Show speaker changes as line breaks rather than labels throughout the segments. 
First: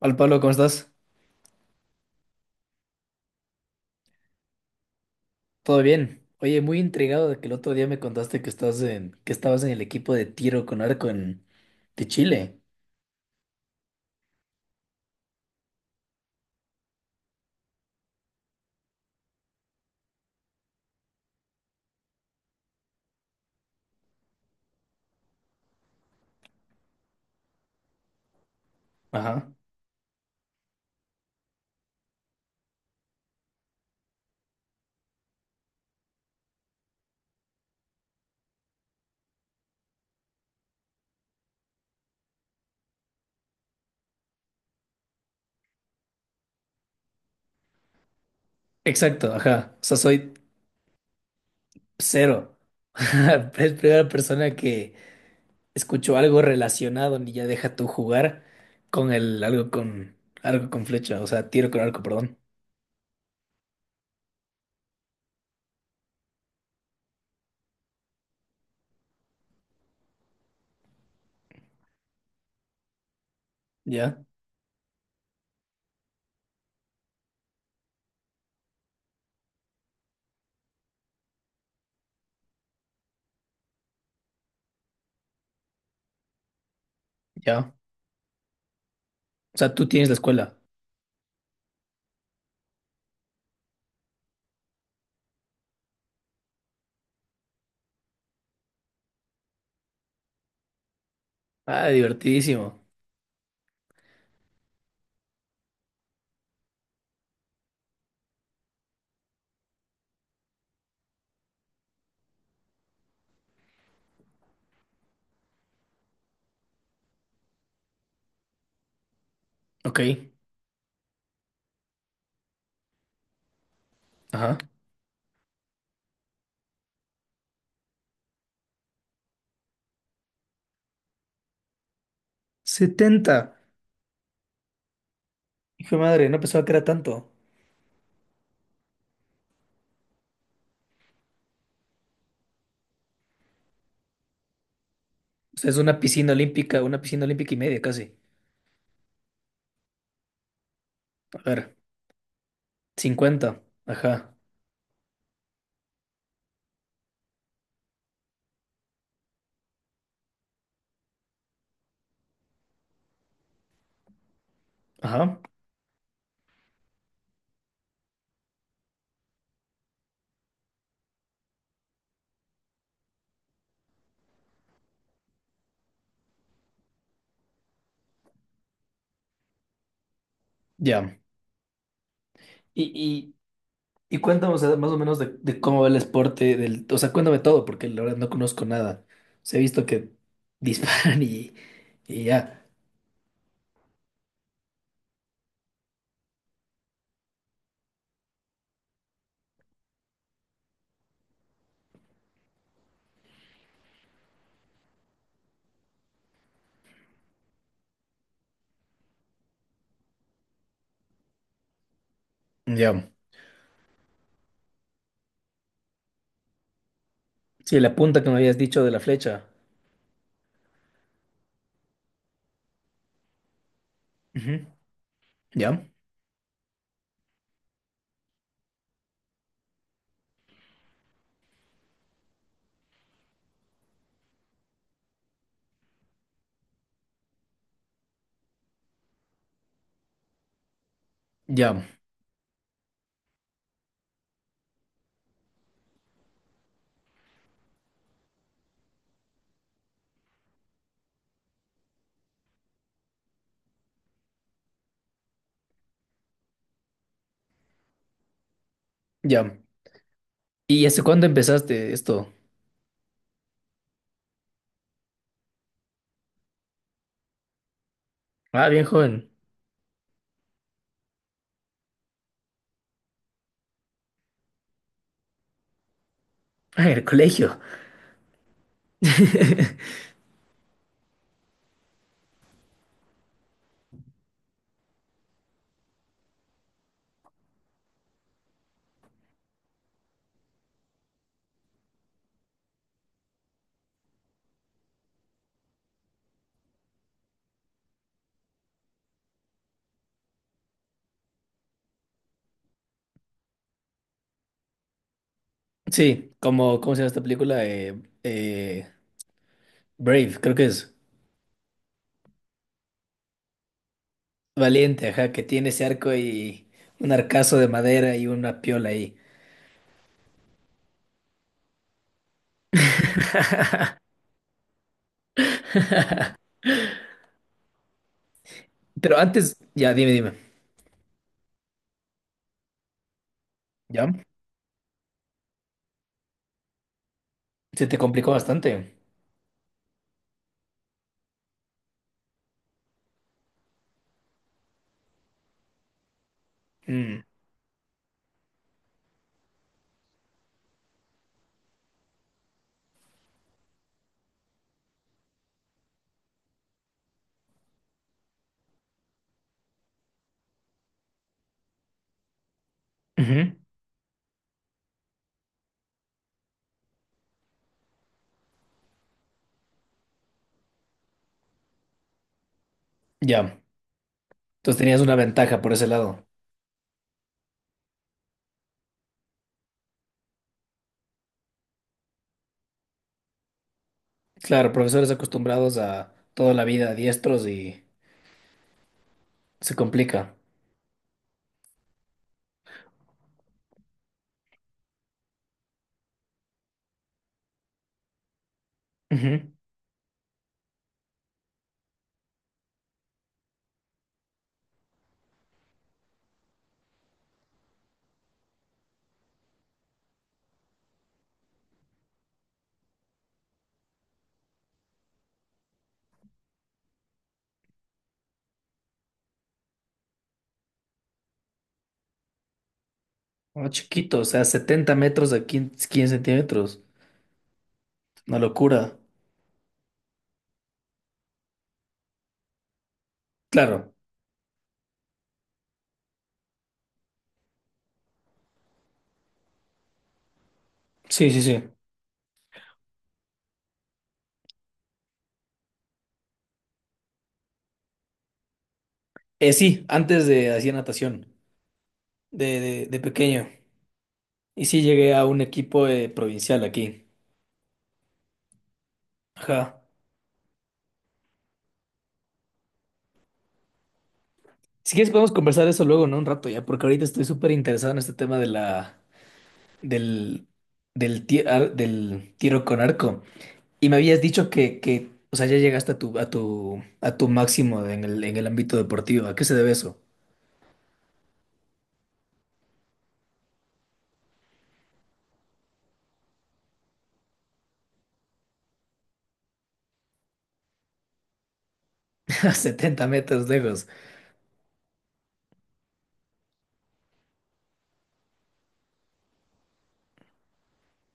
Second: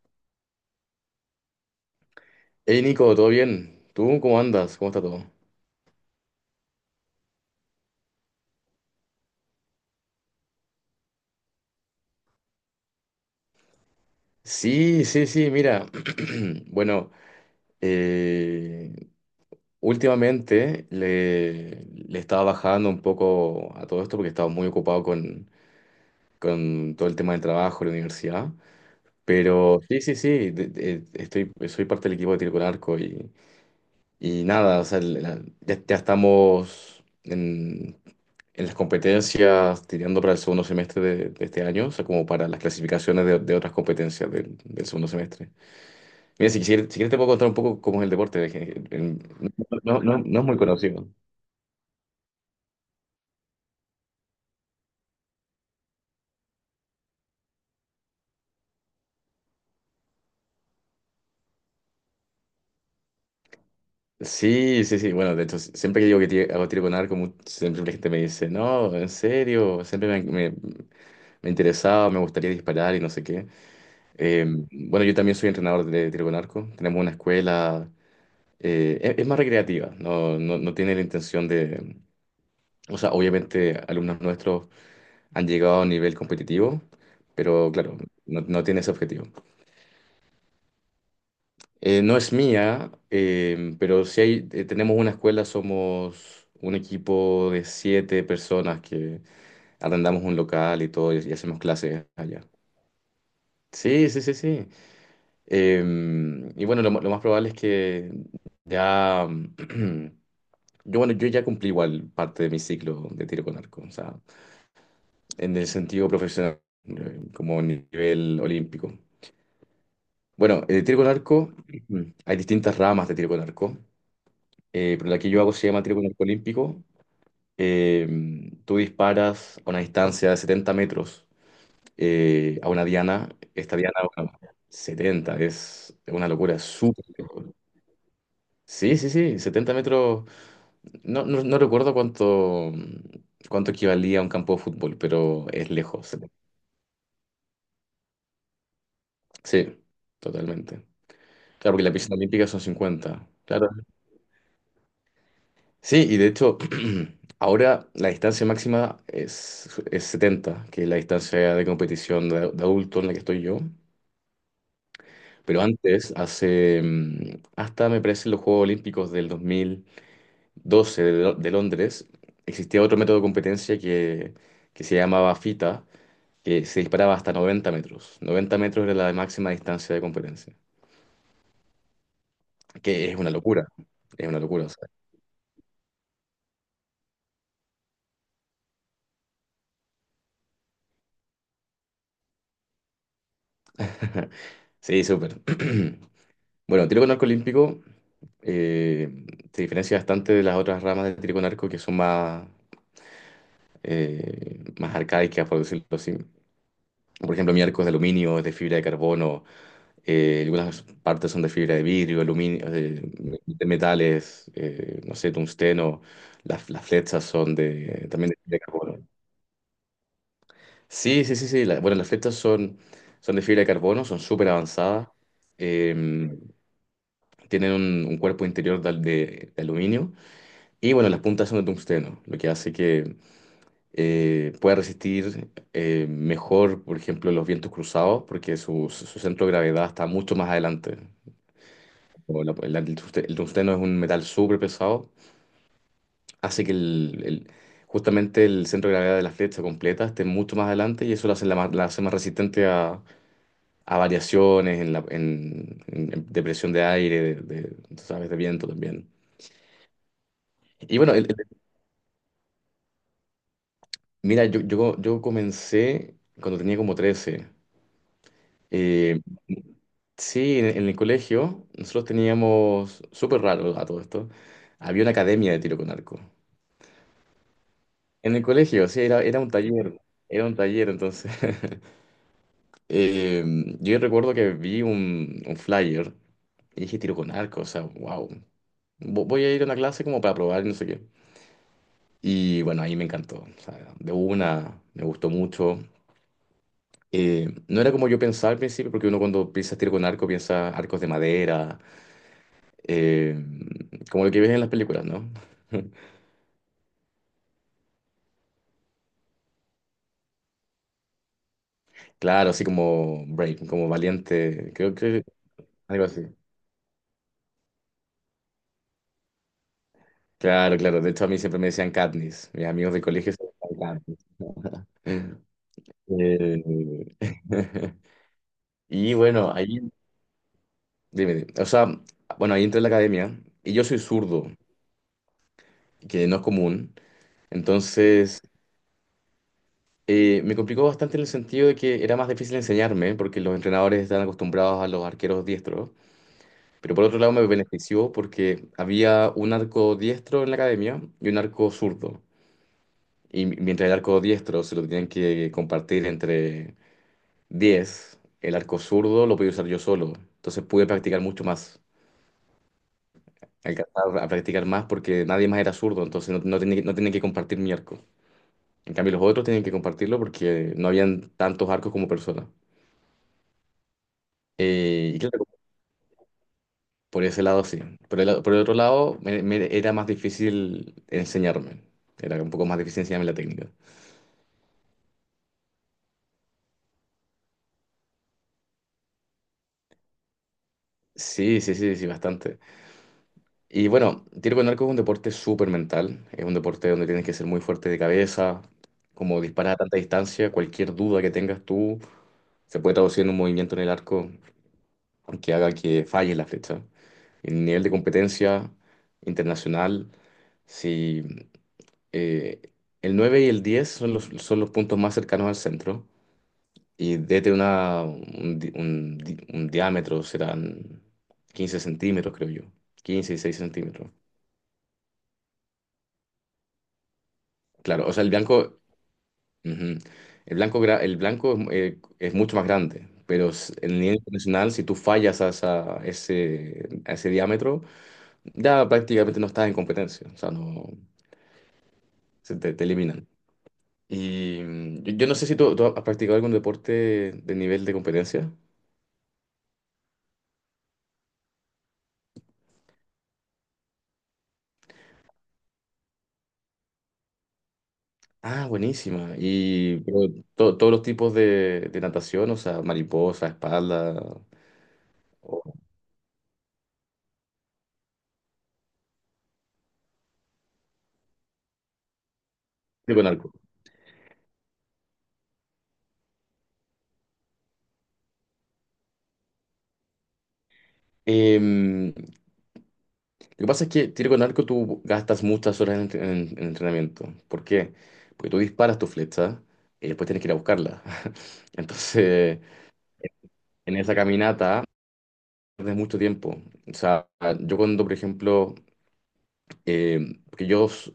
Al Pablo, ¿cómo estás?
Hey Nico, ¿todo bien? ¿Tú cómo andas? ¿Cómo está todo?
¿Todo bien? Oye, muy intrigado de que el otro día me contaste que estás en, que estabas en el equipo de tiro con arco en, de Chile.
Sí, sí, sí, mira. Bueno, eh, últimamente le estaba bajando un poco a todo esto porque estaba muy ocupado con todo el tema del trabajo, la universidad.
Ajá.
Pero sí, sí, sí, estoy, soy parte del equipo de tiro con arco y nada, o sea, ya estamos en las competencias tirando para el segundo semestre de este año, o sea, como para las clasificaciones de otras competencias del segundo semestre. Mira, si quisieras, si quieres te puedo contar un poco cómo es el deporte. de que- en-
Exacto, ajá. O sea,
no, no, no
soy
no es muy conocido.
cero. Es primera persona que escucho algo relacionado, ni ya deja tú jugar con el algo con flecha, o sea, tiro con arco, perdón.
Sí, sí, sí. Bueno, de hecho, si, siempre que digo que hago tiro con arco, siempre la gente me dice, no, en serio, siempre me, me interesaba, me gustaría disparar y no sé qué.
Ya,
Eh, bueno, yo también soy entrenador de tiro con arco. Tenemos una escuela es más recreativa, no tiene la intención de... O sea, obviamente alumnos nuestros han llegado a un nivel competitivo, pero
ya.
claro, no tiene ese objetivo.
O sea, tú tienes la escuela.
No es mía, pero si hay, tenemos una escuela, somos un equipo de siete personas que arrendamos un local y todo y hacemos
Ah,
clases allá.
divertidísimo.
Sí, sí, sí, sí. Y bueno, lo más probable es que ya. Yo ya cumplí igual parte de mi ciclo de tiro con arco, o sea, en el sentido profesional, como nivel olímpico.
Ok.
Bueno, el tiro con arco, ujú, hay distintas ramas de tiro con arco,
Ajá.
pero la que yo hago se llama tiro con arco olímpico. Tú disparas a una distancia de 70 metros, a una diana.
70.
Esta diana, bueno, 70, es
Hijo de madre,
una
no
locura, es
pensaba que era
súper
tanto.
lejos. Sí, sí, sí, 70 metros. No recuerdo cuánto, cuánto equivalía a un campo de fútbol, pero
O sea,
es
es
lejos.
una piscina olímpica y media casi.
Sí, totalmente.
A
Claro,
ver,
porque la pista olímpica son 50.
50.
Claro.
Ajá,
Sí, y de hecho, ahora la distancia máxima es 70, que es la distancia de competición de adulto en la que estoy yo.
ajá,
Pero antes, hace, hasta me parece los Juegos Olímpicos del 2012, de Londres, existía otro método de competencia que se llamaba FITA, que se disparaba hasta 90 metros. 90 metros era la máxima distancia de competencia,
ya.
que es una
Y,
locura,
y, y cuéntame, o
o
sea,
sea.
más o menos de cómo va el esporte del... O sea, cuéntame todo, porque la verdad no conozco nada. Se he visto que disparan y, ya.
Sí, súper. Bueno, tiro con arco olímpico eh, se diferencia bastante de las otras ramas de tiro con arco, que son más, más arcaicas, por decirlo así. Por ejemplo, mi arco es de aluminio, es de fibra de carbono, algunas partes son de fibra de vidrio, aluminio,
Ya.
de metales, no sé, tungsteno, las flechas son
Sí, la
de,
punta que
también
me
de fibra
habías
de
dicho de la
carbono.
flecha.
Sí, sí, sí, sí. Bueno, las flechas son, son de fibra de carbono, son súper
Ujú.
avanzadas.
Ya,
eh, tienen un cuerpo interior de, de aluminio. Y bueno, las puntas son de tungsteno, lo que hace que pueda resistir mejor, por ejemplo, los vientos cruzados, porque su centro de gravedad está mucho más adelante.
ya,
O el tungsteno es un metal súper pesado, hace que justamente el centro de gravedad de la flecha completa esté mucho más adelante, y eso la hace más resistente a variaciones en, la, de presión de aire, de, tú sabes, de viento también.
ya. ¿Y
Y
hace
bueno,
cuándo empezaste esto?
mira, yo comencé cuando tenía como 13.
Ah, bien
Eh,
joven.
sí, en el colegio nosotros teníamos, súper raro a todo esto, había una academia de tiro con arco.
Ah, en el colegio.
En el colegio, sí, era un taller, entonces. Eh, yo recuerdo que vi un flyer y dije tiro con arco, o sea, wow, voy a ir a una clase como para probar y no sé qué. Y bueno, ahí me encantó. O sea, de una, me gustó mucho. No era como yo pensaba al principio, porque uno cuando piensa tiro con arco piensa arcos de madera, eh, como lo que ves en las películas, ¿no?
Sí, como, ¿cómo se llama esta película? Eh, Brave, creo que es.
Claro, así como Brave, como valiente, creo
Valiente,
que
ajá, que tiene ese
algo
arco
así.
y un arcazo de madera y una piola ahí.
Claro, claro. De hecho, a mí siempre me decían Katniss. Mis amigos del colegio se llamaban Katniss. Eh, y
Pero
bueno,
antes,
ahí,
ya, dime.
dime, dime. O sea, bueno, ahí entré a la academia y yo soy
¿Ya?
zurdo, que no es común.
Se te complicó
Entonces,
bastante.
me complicó bastante en el sentido de que era más difícil enseñarme, porque los entrenadores están acostumbrados a los arqueros diestros. Pero por otro
Mm,
lado me benefició porque había un arco diestro en la academia y un arco zurdo. Y mientras el arco diestro se lo tenían que compartir entre 10, el arco zurdo lo podía usar yo solo. Entonces pude practicar mucho más,
ujú,
alcanzar a practicar más porque nadie más era zurdo, entonces no tenía, no tenía que compartir mi arco. En cambio los otros tenían que compartirlo porque no habían tantos arcos como personas.
ya. Entonces tenías una
Y claro,
ventaja por ese lado.
por ese lado sí. Por el otro lado, me era más difícil enseñarme. Era un poco más difícil enseñarme la técnica.
Claro, profesores acostumbrados a toda la vida diestros y se complica.
Sí, sí, sí, sí, bastante. Y bueno, tiro con arco es un deporte súper mental. Es un deporte donde tienes que ser muy fuerte de cabeza, como
Ujú.
disparar a tanta distancia. Cualquier duda que tengas tú se puede traducir en un movimiento en el arco que haga que falle la flecha. El nivel de competencia internacional, sí. Eh, el 9 y el 10 son son los puntos más cercanos al centro, y desde una, un, di- un di- un diámetro serán 15 centímetros, creo yo. 15 y 6
Ah,
centímetros.
chiquito, o sea, 70 metros a 15 centímetros.
Claro, o sea, el
Una
blanco,
locura.
ujú, el blanco es mucho más grande, pero
Claro.
en nivel internacional, si tú fallas a, a ese diámetro, ya prácticamente no estás en competencia, o sea, no,
Sí, sí, sí.
se te eliminan. Y yo no sé si tú has practicado algún deporte de nivel de competencia.
Sí, antes de hacía natación, de pequeño. Y sí llegué a un equipo provincial aquí.
Ah, buenísima.
Ajá.
Y pero, todos los tipos de natación, o sea, mariposa, espalda,
Si quieres podemos
o
conversar eso luego, ¿no? Un rato ya, porque ahorita estoy súper interesado en este tema de la, del, del tiro con
tiro
arco.
con arco.
Y me habías dicho o sea, ya llegaste a tu, a tu máximo en el ámbito deportivo. ¿A qué se debe eso?
Lo que pasa es que tiro con arco tú gastas muchas horas en, en entrenamiento. ¿Por qué? Porque tú disparas tu flecha y después tienes que ir a buscarla.
A
Entonces,
70 metros lejos.
en esa caminata pierdes mucho tiempo. O sea, yo cuando, por ejemplo, porque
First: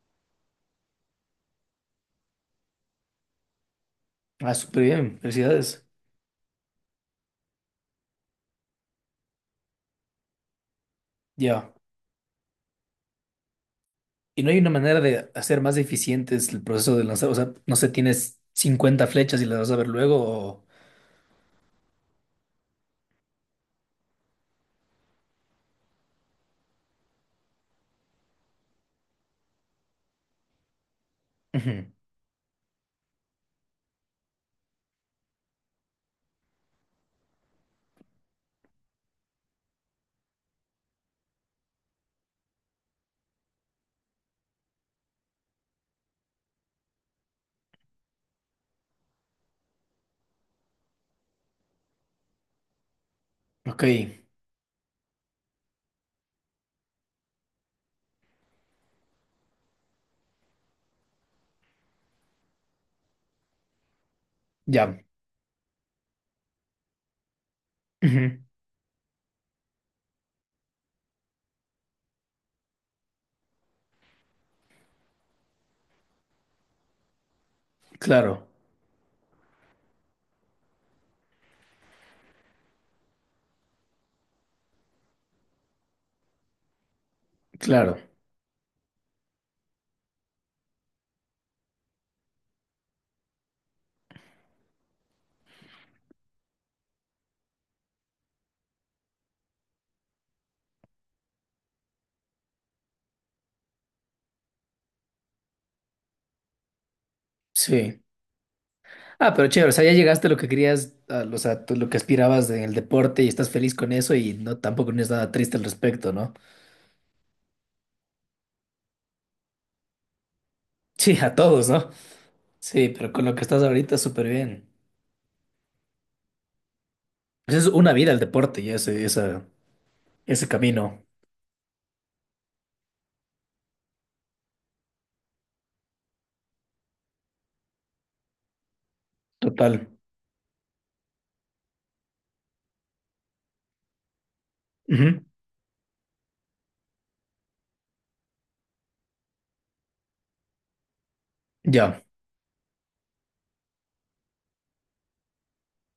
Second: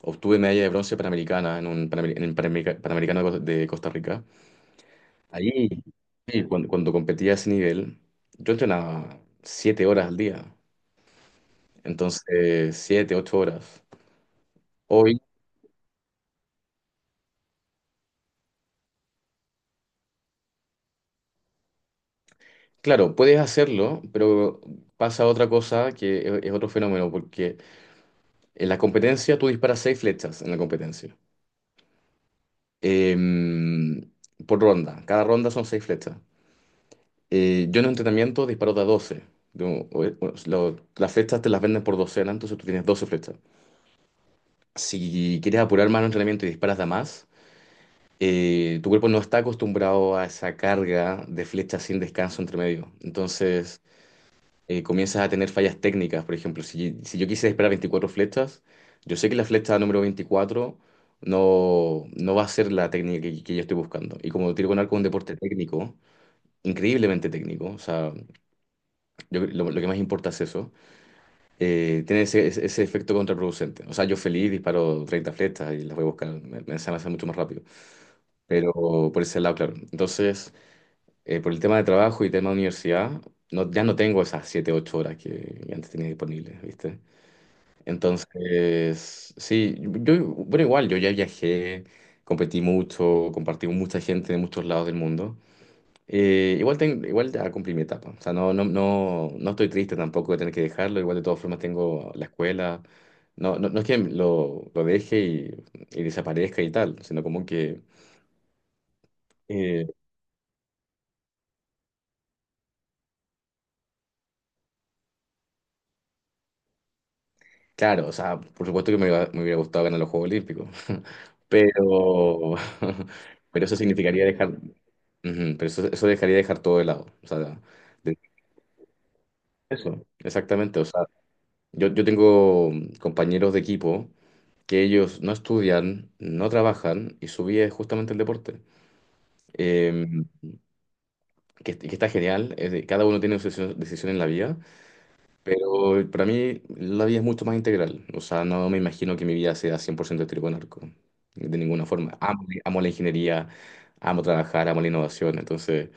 obtuve medalla de bronce panamericana en un en el Panamericano de Costa Rica.
Ah, súper bien.
Ahí,
Felicidades.
sí, cuando, cuando competía a ese nivel, yo entrenaba 7 horas al día,
Ya.
entonces 7, 8 horas.
¿Y no hay una manera
Hoy,
de hacer más eficiente el proceso de lanzar? O sea, no sé, tienes 50 flechas y las vas a ver luego o...
claro, puedes hacerlo, pero pasa otra cosa que es otro fenómeno, porque en la competencia tú disparas seis flechas en la competencia,
Ujú.
Em, por ronda. Cada ronda son seis flechas. Yo en un entrenamiento disparo de a 12. Las flechas te las venden por docena, entonces tú tienes 12 flechas. Si quieres apurar más el entrenamiento y disparas de a más, tu cuerpo no está acostumbrado a esa carga de flechas sin descanso entre medio. Entonces,
Ok.
comienzas a tener fallas técnicas. Por ejemplo, si yo quise esperar 24 flechas, yo sé que la flecha número 24 no va a ser la técnica que yo estoy buscando. Y como tiro con arco
Ya.
es un deporte técnico, increíblemente técnico, o sea,
Ujú.
lo que más importa es eso, tiene ese, ese efecto contraproducente. O sea, yo feliz disparo 30 flechas y las voy a buscar, me se me hace mucho más rápido.
Claro,
Pero por ese lado, claro. Entonces... por el tema de trabajo y tema de universidad, no, ya no tengo esas 7 8 horas que antes tenía disponibles, ¿viste?
claro.
Entonces, sí, yo, bueno, igual, yo ya viajé, competí mucho, compartí con mucha gente de muchos lados del mundo. Igual, igual ya cumplí mi etapa, o sea, no estoy triste tampoco de tener que dejarlo, igual de todas formas tengo la escuela, no es que lo deje y desaparezca y tal, sino como que...
Sí. Ah, pero chévere, o sea,
eh,
ya llegaste a lo que querías, a, o sea, tú lo que aspirabas en el deporte y estás feliz con eso y no tampoco no es nada triste al respecto, ¿no?
Claro, o sea, por supuesto que me hubiera gustado ganar los Juegos Olímpicos.
Sí, a todos, ¿no?
Pero,
Sí, pero con lo que estás
pero eso
ahorita
significaría
súper
dejar,
bien.
ujú, pero eso, dejaría dejar todo de lado, o sea,
Pues es una vida
de-
el deporte y ese, esa,
eso,
ese
exactamente, o sea,
camino
yo tengo compañeros de equipo que ellos no estudian, no trabajan y su vida es justamente el deporte,
total.
eh, que está genial, cada uno tiene su decisión en la vida,
Ujú.
pero para mí la vida es mucho más integral. O sea, no me imagino que mi vida sea 100% trigo en arco. De ninguna
Ya.
forma. Amo la ingeniería, amo trabajar, amo la innovación. Entonces,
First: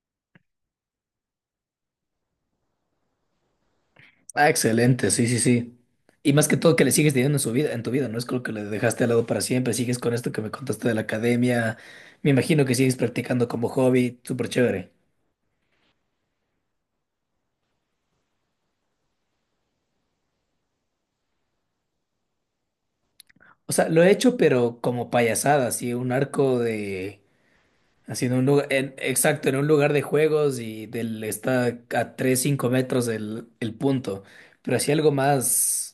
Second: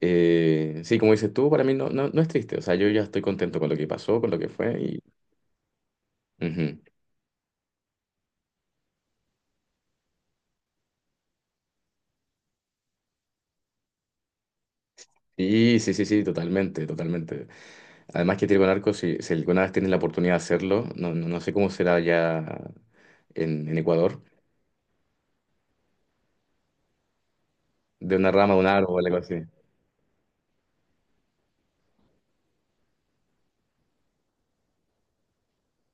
sí, como dices tú, para mí no es triste. O sea, yo ya estoy contento con lo que pasó, con lo que
Ah,
fue. Y,
excelente, sí, sí, sí. Y más que todo
ujú.
que le sigues teniendo en su vida, en tu vida, no es como que le dejaste al lado para siempre, sigues con esto que me contaste de la academia, me imagino que sigues practicando como hobby, súper chévere.
Y sí, sí, sí, totalmente, totalmente. Además que trigo en arco, si alguna vez tienes la oportunidad de hacerlo, no sé cómo será ya
O
en
sea, lo he
Ecuador,
hecho, pero como payasada, así, un arco de,
de
así
una
en un
rama, de
lugar,
un
en-
árbol, algo así.
exacto, en un lugar de juegos y del, está a 3, 5 metros del el punto, pero así algo más.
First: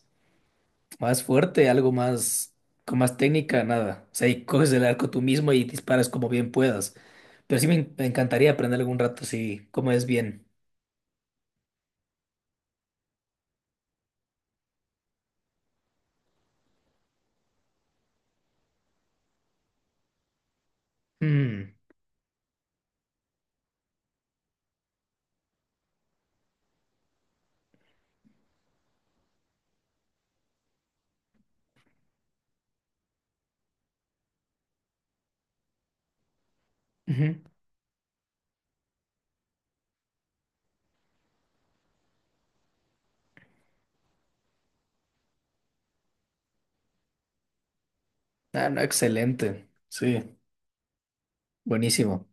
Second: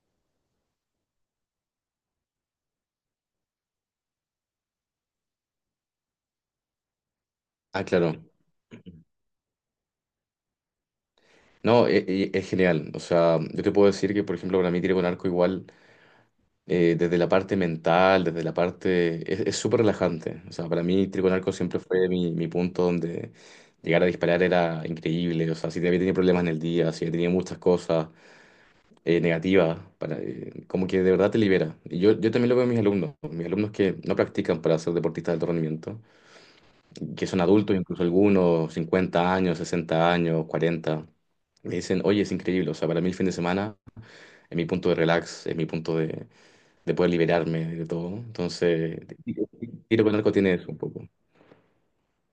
Más fuerte, algo más, con más técnica, nada. O sea, y coges el arco tú mismo y disparas como bien puedas. Pero sí me,
Ah,
en- me
claro.
encantaría aprender algún rato así, cómo es bien.
No, es, genial. O sea, yo te puedo decir que, por ejemplo, para mí tiro con arco igual, desde la parte mental, desde la parte... Es súper relajante. O sea, para mí tiro con arco
Mm,
siempre fue mi punto donde llegar a disparar era increíble. O sea, si había tenido problemas en el día, si había tenido muchas cosas negativas, para, como que de verdad te libera. Y yo también lo veo en mis alumnos. Mis alumnos que no practican para ser deportistas de alto rendimiento, que
ujú.
son adultos, incluso algunos, 50 años, 60 años, 40, me dicen, oye, es increíble, o sea, para mí el fin de semana es mi punto de relax, es mi punto de poder liberarme de todo.
Ah, no,
Entonces,
excelente.
tiro con
Sí,
arco tiene eso un poco.
buenísimo.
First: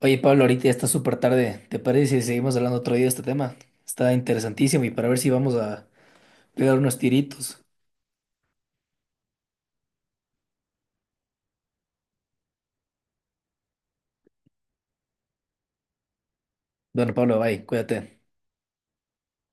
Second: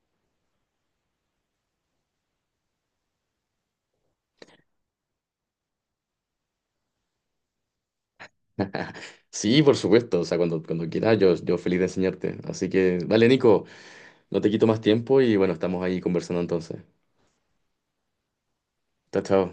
Oye, Pablo, ahorita ya está súper tarde. ¿Te parece si seguimos hablando otro día de este tema? Está interesantísimo y para ver si vamos a pegar unos tiritos.
Sí, por supuesto, o sea, cuando quieras, yo feliz de enseñarte. Así que, vale, Nico, no te quito más tiempo y bueno, estamos ahí conversando entonces.
Bueno, Pablo, bye, cuídate.
Chao, chao.